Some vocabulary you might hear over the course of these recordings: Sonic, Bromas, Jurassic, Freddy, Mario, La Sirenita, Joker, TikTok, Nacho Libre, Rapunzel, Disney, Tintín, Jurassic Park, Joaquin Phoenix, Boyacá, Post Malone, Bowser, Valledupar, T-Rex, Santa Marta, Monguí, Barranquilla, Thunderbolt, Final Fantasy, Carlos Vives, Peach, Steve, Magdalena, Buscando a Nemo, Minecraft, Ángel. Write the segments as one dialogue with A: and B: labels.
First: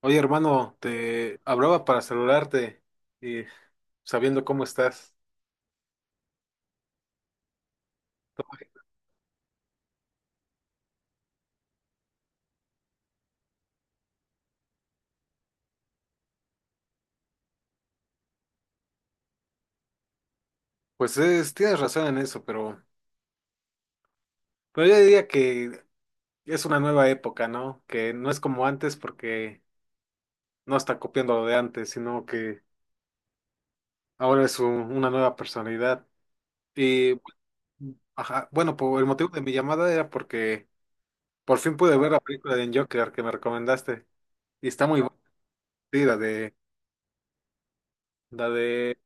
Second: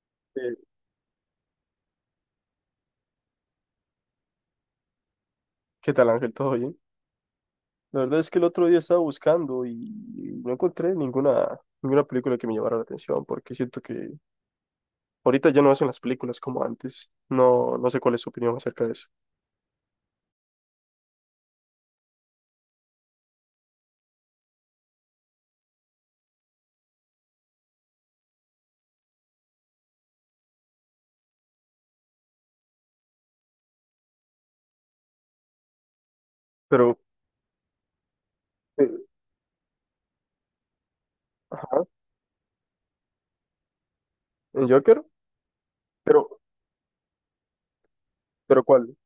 A: Oye,
B: Eh,
A: hermano, te hablaba para saludarte y sabiendo cómo estás.
B: ¿Qué tal, Ángel? ¿Todo bien? La verdad es que el otro día estaba buscando y no encontré ninguna película que me llamara la atención, porque siento que ahorita ya no hacen las películas como antes. No, no sé cuál es su opinión acerca de eso.
A: Tienes razón en eso, pero yo diría que es una nueva época, ¿no? Que no es como antes porque no está copiando lo de antes, sino que ahora es una nueva personalidad.
B: Pero,
A: Y bueno, ajá, bueno,
B: eh,
A: por el motivo de mi llamada era porque por fin
B: ajá,
A: pude ver la película de Joker que me recomendaste.
B: ¿el
A: Y está muy
B: Joker?
A: buena, sí, la
B: Pero,
A: de, la
B: ¿pero cuál?
A: de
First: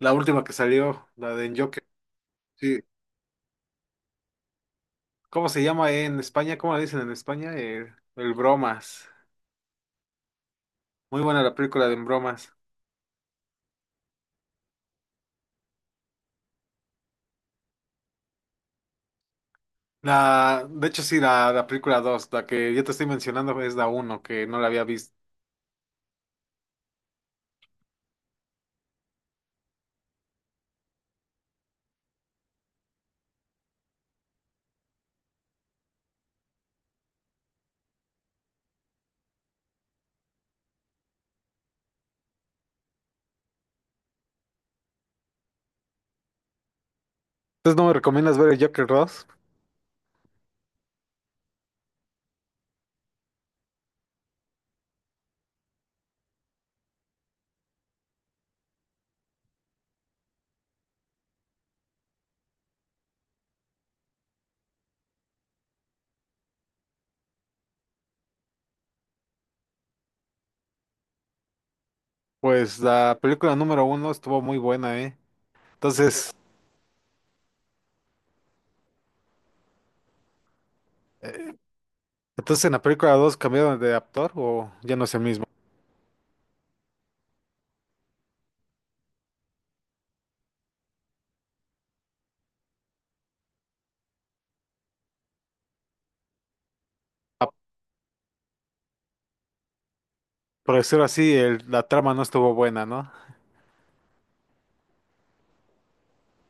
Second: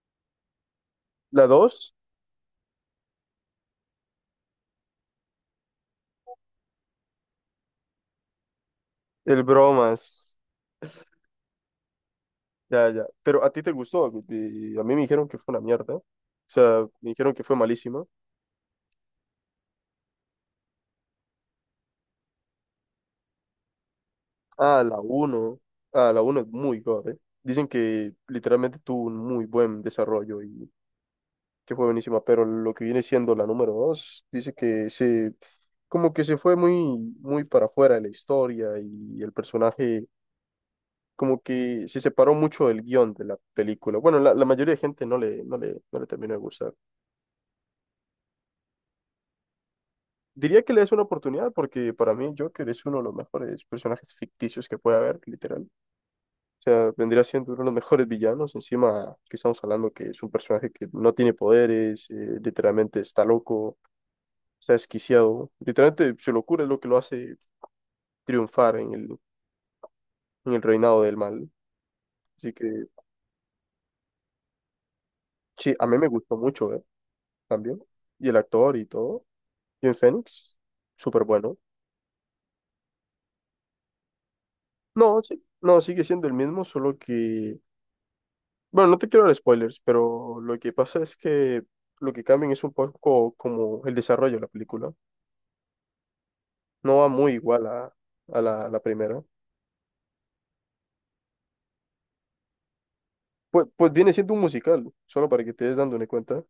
A: la última que salió, la
B: ¿La
A: de Joker.
B: dos?
A: Sí. ¿Cómo se llama en España? ¿Cómo la dicen en España? El Bromas.
B: El bromas.
A: Muy buena la película de Bromas.
B: Ya, ya. Pero a ti te gustó. Y a mí me dijeron que fue una mierda. O sea, me dijeron que fue malísima.
A: La, de hecho, sí, la película 2, la que yo te estoy mencionando es la uno que no la
B: Ah,
A: había
B: la
A: visto.
B: uno, Ah, la uno es muy god. Dicen que literalmente tuvo un muy buen desarrollo y que fue buenísima, pero lo que viene siendo la número dos, como que se fue muy, muy para afuera de la historia y el personaje como que se separó mucho del guión de la película. Bueno, la mayoría de gente no le terminó de gustar.
A: Entonces, ¿no me recomiendas ver el Joker dos?
B: Diría que le es una oportunidad porque para mí Joker es uno de los mejores personajes ficticios que puede haber, literal. O sea, vendría siendo uno de los mejores villanos. Encima que estamos hablando que es un personaje que no tiene poderes, literalmente está loco. Está desquiciado. ¿No? Literalmente su locura es lo que lo hace triunfar en el reinado del mal. Así que,
A: Pues la película número uno estuvo muy buena, ¿eh?
B: sí, a mí me
A: Entonces,
B: gustó mucho, ¿eh? También. Y el actor y todo. Joaquin Phoenix, súper
A: eh,
B: bueno.
A: entonces ¿en la película 2 cambiaron de actor o ya no es el
B: No, sí,
A: mismo?
B: no, sigue siendo el mismo, solo que... Bueno, no te quiero dar spoilers, pero lo que pasa es que lo que cambian es un poco como el desarrollo de la película. No va muy
A: Ah,
B: igual a, a la primera.
A: por decirlo así, la trama no estuvo buena, ¿no?
B: Pues viene siendo un musical, solo para que te des dando una cuenta.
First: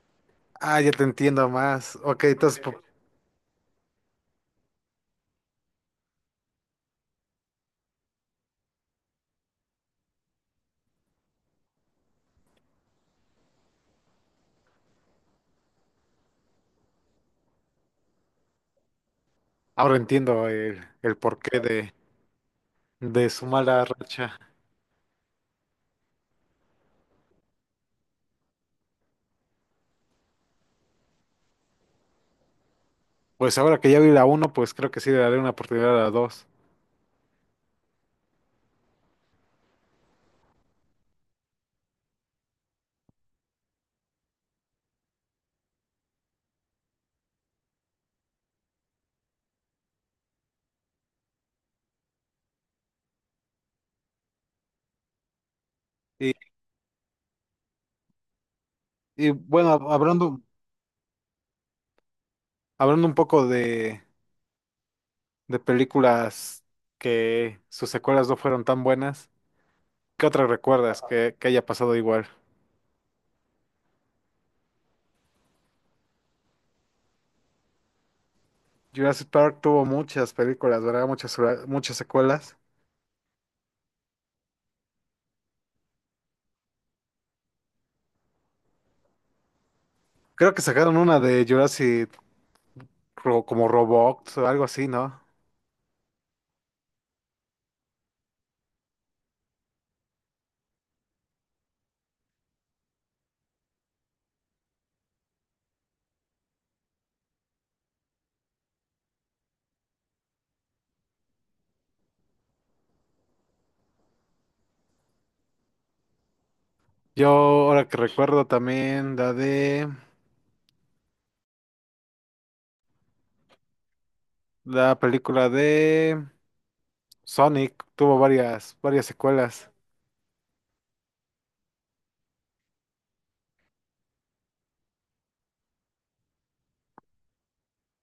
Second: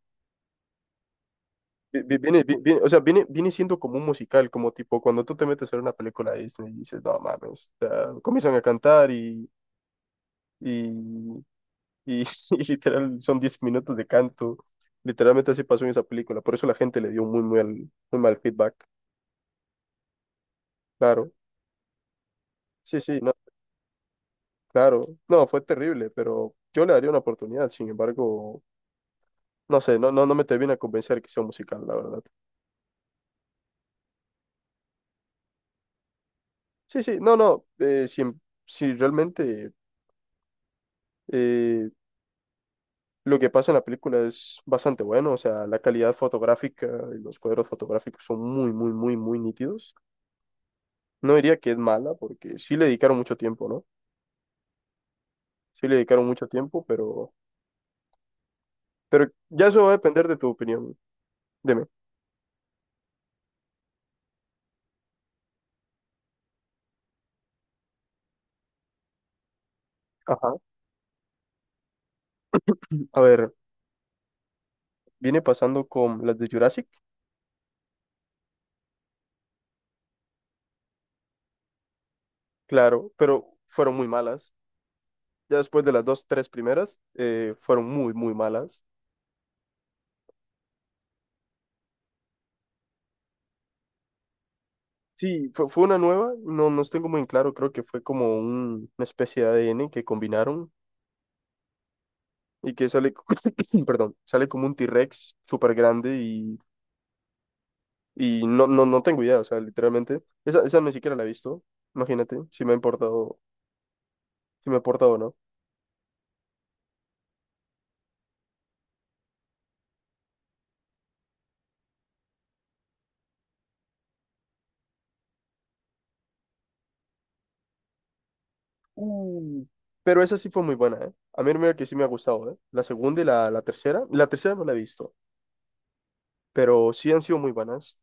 A: Ah, ya te entiendo más.
B: vi- vi-
A: Ok,
B: Viene, vi- vi- o sea, viene siendo como un musical, como tipo cuando tú te metes a ver una película de Disney y dices, no mames, o sea, comienzan a cantar y, y, y literal son 10 minutos de canto. Literalmente así pasó en esa película, por eso la gente le dio muy, muy, muy mal feedback.
A: ahora entiendo el
B: Claro,
A: porqué
B: sí, sí,
A: de
B: no,
A: su mala racha.
B: claro, no, fue terrible, pero yo le daría una oportunidad, sin embargo, no sé, no, no, no me termina a convencer que sea un musical, la verdad.
A: Pues ahora que ya vi la uno, pues creo que sí le daré una oportunidad a la 2.
B: Sí, sí, no, no, si, si realmente. eh, Lo que pasa en la película es bastante bueno, o sea, la calidad fotográfica y los cuadros fotográficos son muy, muy, muy, muy nítidos. No diría que es mala, porque sí le dedicaron mucho tiempo, ¿no? Sí le dedicaron
A: Y,
B: mucho tiempo, pero
A: y
B: ya
A: bueno,
B: eso va
A: hab-
B: a depender de
A: hablando,
B: tu opinión. Dime.
A: hablando un poco de películas que sus secuelas no fueron tan buenas, ¿qué otras
B: Ajá.
A: recuerdas que haya pasado igual?
B: A ver, viene pasando con las de Jurassic,
A: Jurassic Park tuvo muchas películas, ¿verdad? Muchas, muchas secuelas.
B: claro, pero fueron muy malas. Ya después de las dos, tres primeras, fueron muy, muy malas.
A: Creo que sacaron una de Jurassic como Robot o algo así, ¿no?
B: Sí, fue una nueva, no, no tengo muy en claro, creo que fue como una especie de ADN que combinaron y que sale, perdón, sale como un T-Rex súper grande y no, no, no tengo idea, o sea, literalmente, esa ni siquiera la he visto, imagínate, si me ha importado, si me ha importado o no.
A: Yo ahora que recuerdo también la película de Sonic, tuvo varias
B: Uh,
A: secuelas.
B: Pero esa sí fue muy buena, ¿eh? A mí mira que sí me ha gustado, ¿eh? La segunda y la tercera no la he visto, pero sí han sido muy buenas.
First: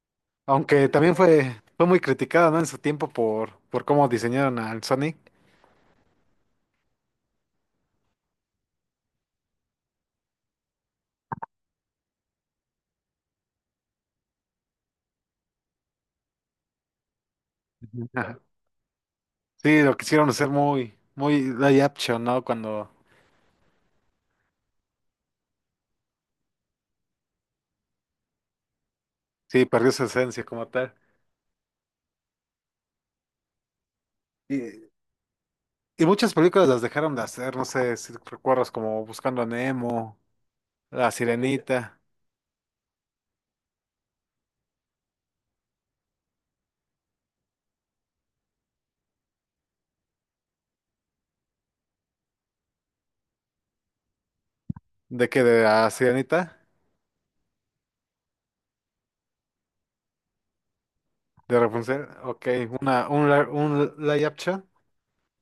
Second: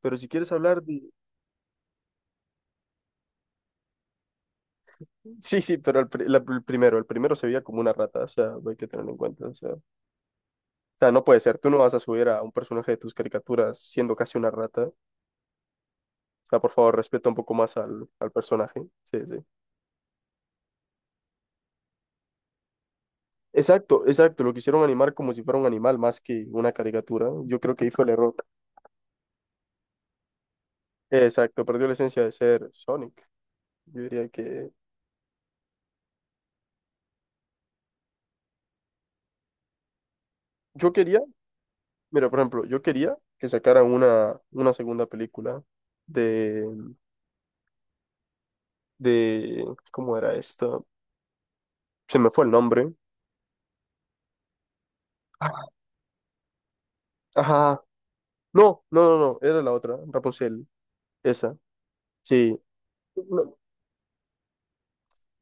B: Pero si quieres hablar
A: Aunque
B: de...
A: también fue muy criticada, ¿no? En su tiempo por cómo diseñaron al Sonic.
B: Sí, sí, pero el, pri- la- el primero se veía como una rata, o sea, hay que tenerlo en cuenta, o sea, no puede ser, tú no vas a subir a un personaje de tus caricaturas siendo casi una rata. O sea, por favor, respeta un poco más al,
A: Ujú.
B: al
A: Ajá.
B: personaje. Sí, sí.
A: Sí, lo quisieron hacer muy, muy live action, ¿no? Cuando
B: Exacto, exacto. Lo quisieron animar como si fuera un animal más que una caricatura. Yo creo que ahí fue el error.
A: sí, perdió su esencia como tal.
B: Exacto, perdió la esencia de ser Sonic. Yo diría que...
A: Y, y muchas películas las dejaron de hacer, no sé si recuerdas como Buscando a Nemo,
B: Yo
A: La
B: quería,
A: Sirenita.
B: mira, por ejemplo, yo quería que sacaran una segunda película de, de... ¿Cómo era esta? Se me fue el nombre.
A: ¿De qué? ¿De la Sirenita?
B: Ajá. No, no, no, no. Era la otra, Rapunzel. Esa.
A: ¿De Rapunzel? Ok,
B: Sí. No,
A: un live action.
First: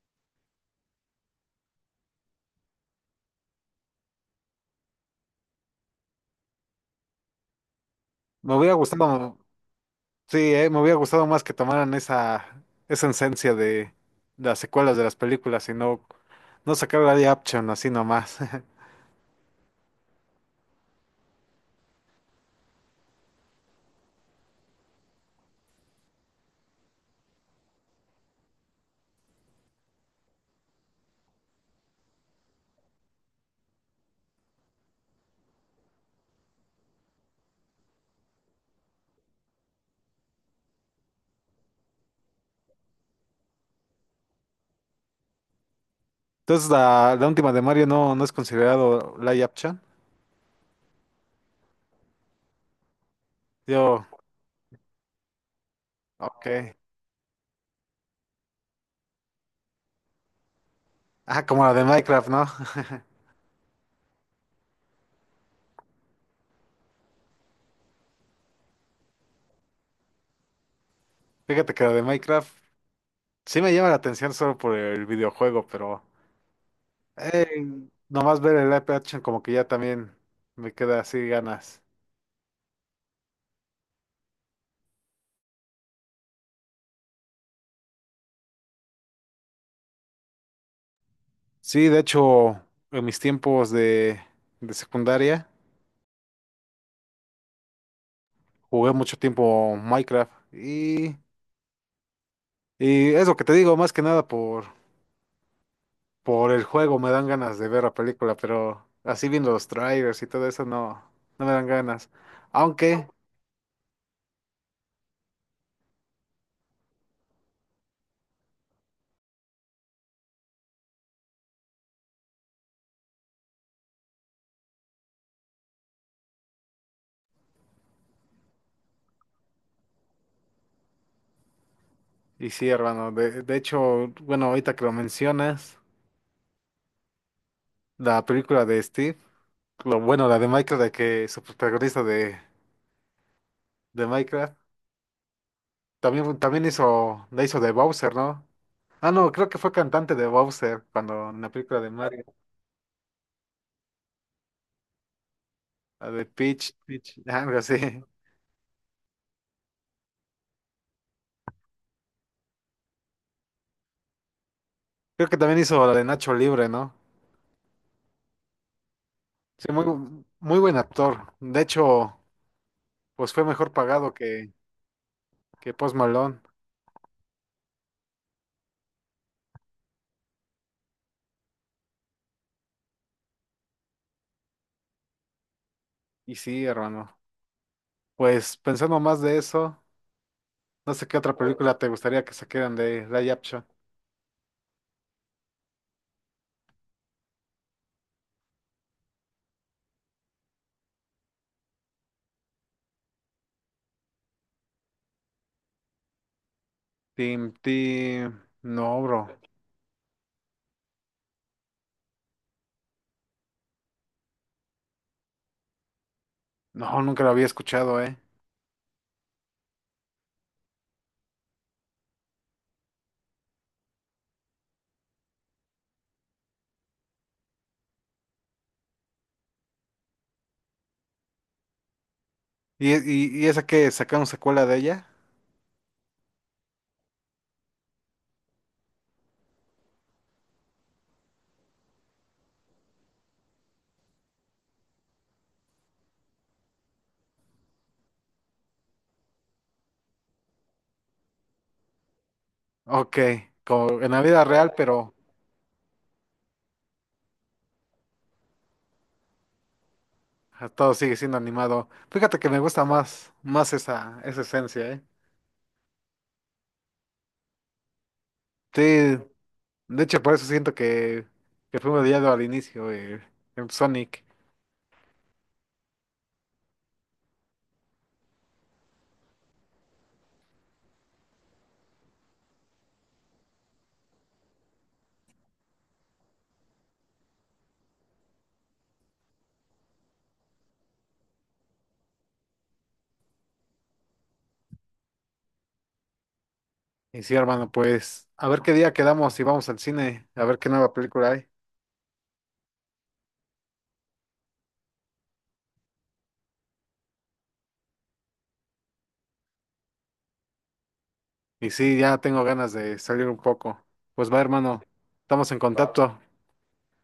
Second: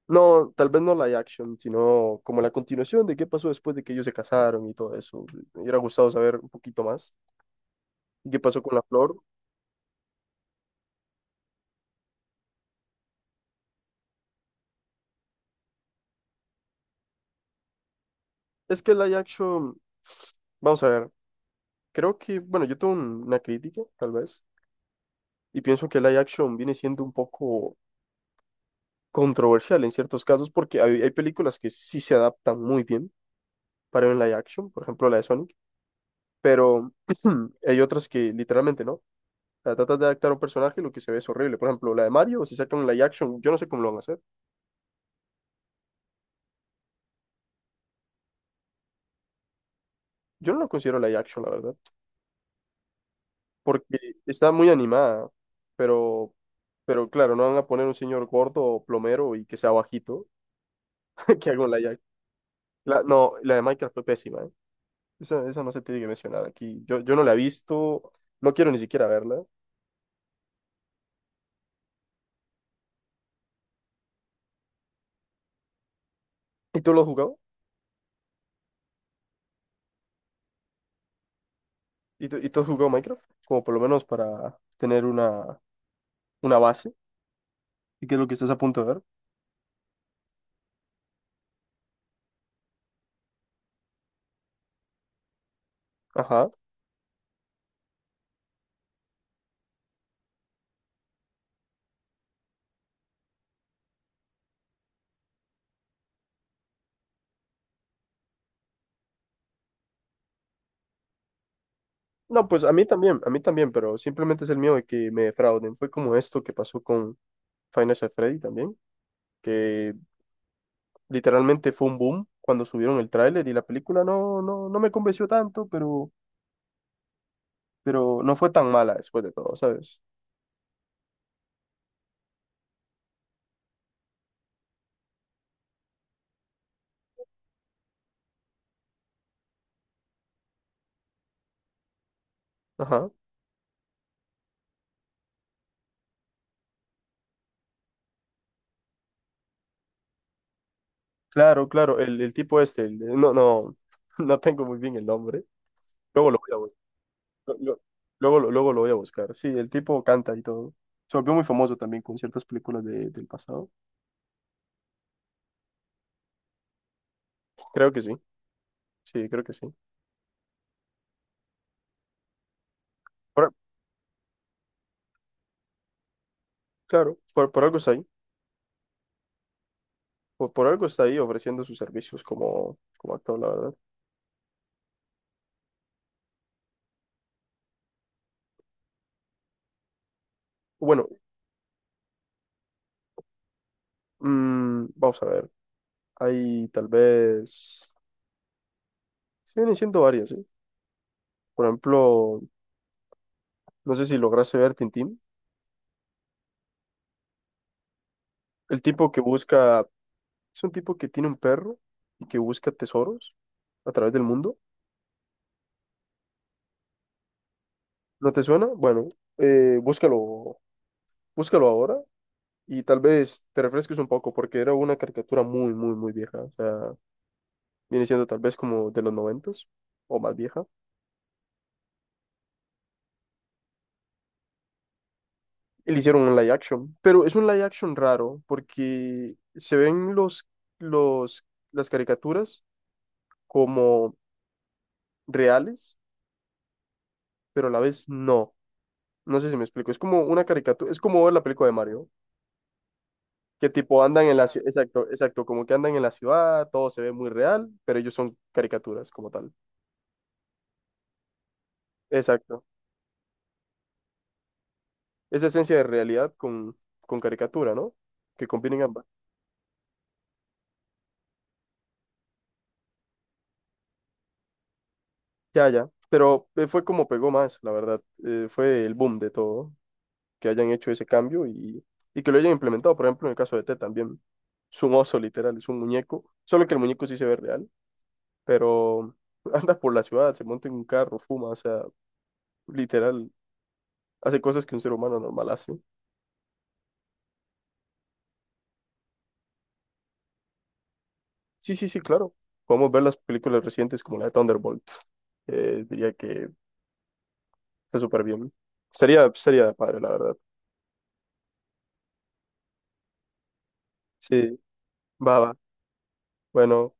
B: no, tal vez no live action, sino como la continuación de qué pasó después de que ellos se casaron y todo eso. Me hubiera gustado saber un poquito más. ¿Y qué
A: Me
B: pasó
A: hubiera
B: con la flor?
A: gustado. Sí, me hubiera gustado más que tomaran esa esencia de las secuelas de las películas y no, no sacar live action así nomás.
B: Es que live action, vamos a ver, creo que, bueno, yo tengo una crítica, tal vez, y pienso que live action viene siendo un poco controversial en ciertos casos porque hay películas que sí se adaptan muy bien para un live action, por ejemplo la de Sonic, pero hay otras que literalmente no. O sea, tratas de adaptar a un personaje y lo que se ve es horrible. Por ejemplo, la de Mario, si sacan un live action, yo no sé cómo lo van a hacer.
A: Entonces, la última de Mario no, no es considerado live action.
B: Yo no lo considero live action, la verdad, porque
A: Yo,
B: está muy animada, pero,
A: ok.
B: pero claro, no van a poner un señor gordo o plomero y que sea bajito
A: Ah,
B: que
A: como
B: haga un
A: la de
B: live action.
A: Minecraft, ¿no?
B: La- no, la de Minecraft fue pésima, ¿eh? Esa no se tiene que mencionar aquí. Yo no la he visto, no quiero ni siquiera verla.
A: Fíjate que la de Minecraft sí me llama la atención solo por el videojuego, pero
B: ¿Y tú lo has jugado?
A: eh, nomás ver el live action como que ya también me queda así ganas.
B: ¿Y tú has jugado Minecraft? Como por lo menos para tener una base. ¿Y qué es lo que estás a punto de ver?
A: Sí, de hecho, en mis tiempos de secundaria.
B: Ajá.
A: Jugué mucho tiempo Minecraft y es lo que te digo, más que nada por, por el juego me dan ganas de ver la película, pero así viendo los trailers y todo eso no, no me dan ganas.
B: No, pues
A: Aunque,
B: a mí también, pero simplemente es el miedo de que me defrauden. Fue como esto que pasó con Final Fantasy Freddy también que literalmente fue un boom cuando subieron el tráiler y la película no, no, no me convenció tanto, pero no fue tan mala después de todo, ¿sabes?
A: y sí, hermano, de hecho, bueno, ahorita que lo mencionas, la película de Steve, lo bueno, la de Minecraft, de que su protagonista
B: Ajá.
A: de Minecraft, también hizo, la hizo de Bowser, ¿no? Ah, no, creo que fue cantante de Bowser cuando en la
B: Claro,
A: película de
B: claro, el,
A: Mario,
B: el tipo este, no, no, no tengo muy bien el nombre.
A: la de
B: Luego lo voy a
A: Peach, algo
B: buscar.
A: así.
B: Luego, luego lo voy a buscar. Sí, el tipo canta y todo. Se volvió muy famoso también con ciertas películas del pasado.
A: Creo que también hizo la de Nacho Libre, ¿no?
B: Creo que sí, sí, creo que
A: Sí,
B: sí.
A: muy buen actor. De hecho, pues fue
B: Por-
A: mejor pagado que Post Malone.
B: claro, por algo está ahí. Por algo está ahí ofreciendo sus servicios como actor, la verdad.
A: Y sí, hermano. Pues pensando más de eso, no sé
B: Bueno,
A: qué otra película te gustaría que saquieran de Live Action.
B: vamos a ver. Hay tal vez, sí vienen siendo varias, ¿sí? Por ejemplo, no sé si lograste ver Tintín.
A: Tim, Tim.
B: El
A: No,
B: tipo que
A: bro.
B: busca, es un tipo que tiene un perro y que busca tesoros a través del mundo.
A: No, nunca la había escuchado, ¿eh?
B: ¿No te suena? Bueno, búscalo, búscalo ahora y tal vez te refresques un poco porque era una caricatura muy, muy, muy vieja. O sea, viene siendo tal vez como de los 90 o más vieja.
A: ¿Y, y esa que sacaron secuela de ella?
B: Y le hicieron un live action, pero es un live action raro porque se ven los, las caricaturas como reales, pero a la vez no. No sé si me explico. Es como una caricatura, es como ver la película de Mario,
A: Ok,
B: que
A: como
B: tipo
A: en la
B: andan en
A: vida
B: la
A: real,
B: ciudad, exacto,
A: pero
B: exacto, como que andan en la ciudad, todo se ve muy real, pero ellos son caricaturas como tal.
A: todo sigue siendo animado. Fíjate que me
B: Exacto.
A: gusta más, más esa, esa esencia, ¿eh?
B: Esa esencia de realidad con caricatura, ¿no? Que
A: Sí,
B: combinen ambas.
A: de hecho, por eso siento que fuimos odiado al inicio, en Sonic.
B: Ya, ya. Pero fue como pegó más, la verdad. Fue el boom de todo, que hayan hecho ese cambio y que lo hayan implementado, por ejemplo, en el caso de T también. Es un oso, literal, es un muñeco, solo que el muñeco sí se ve real pero anda por la ciudad, se monta en un carro, fuma, o sea, literal, hace cosas que un ser humano normal hace.
A: Y sí, hermano, pues a ver qué día quedamos y vamos al cine, a ver qué nueva película hay.
B: Sí, sí, sí, claro. Podemos ver las películas recientes como la de Thunderbolt. Diría que está súper bien. Sería padre, la verdad.
A: Y sí, ya tengo ganas de salir un poco. Pues va,
B: Sí,
A: hermano,
B: va,
A: estamos en
B: va.
A: contacto.
B: Bueno.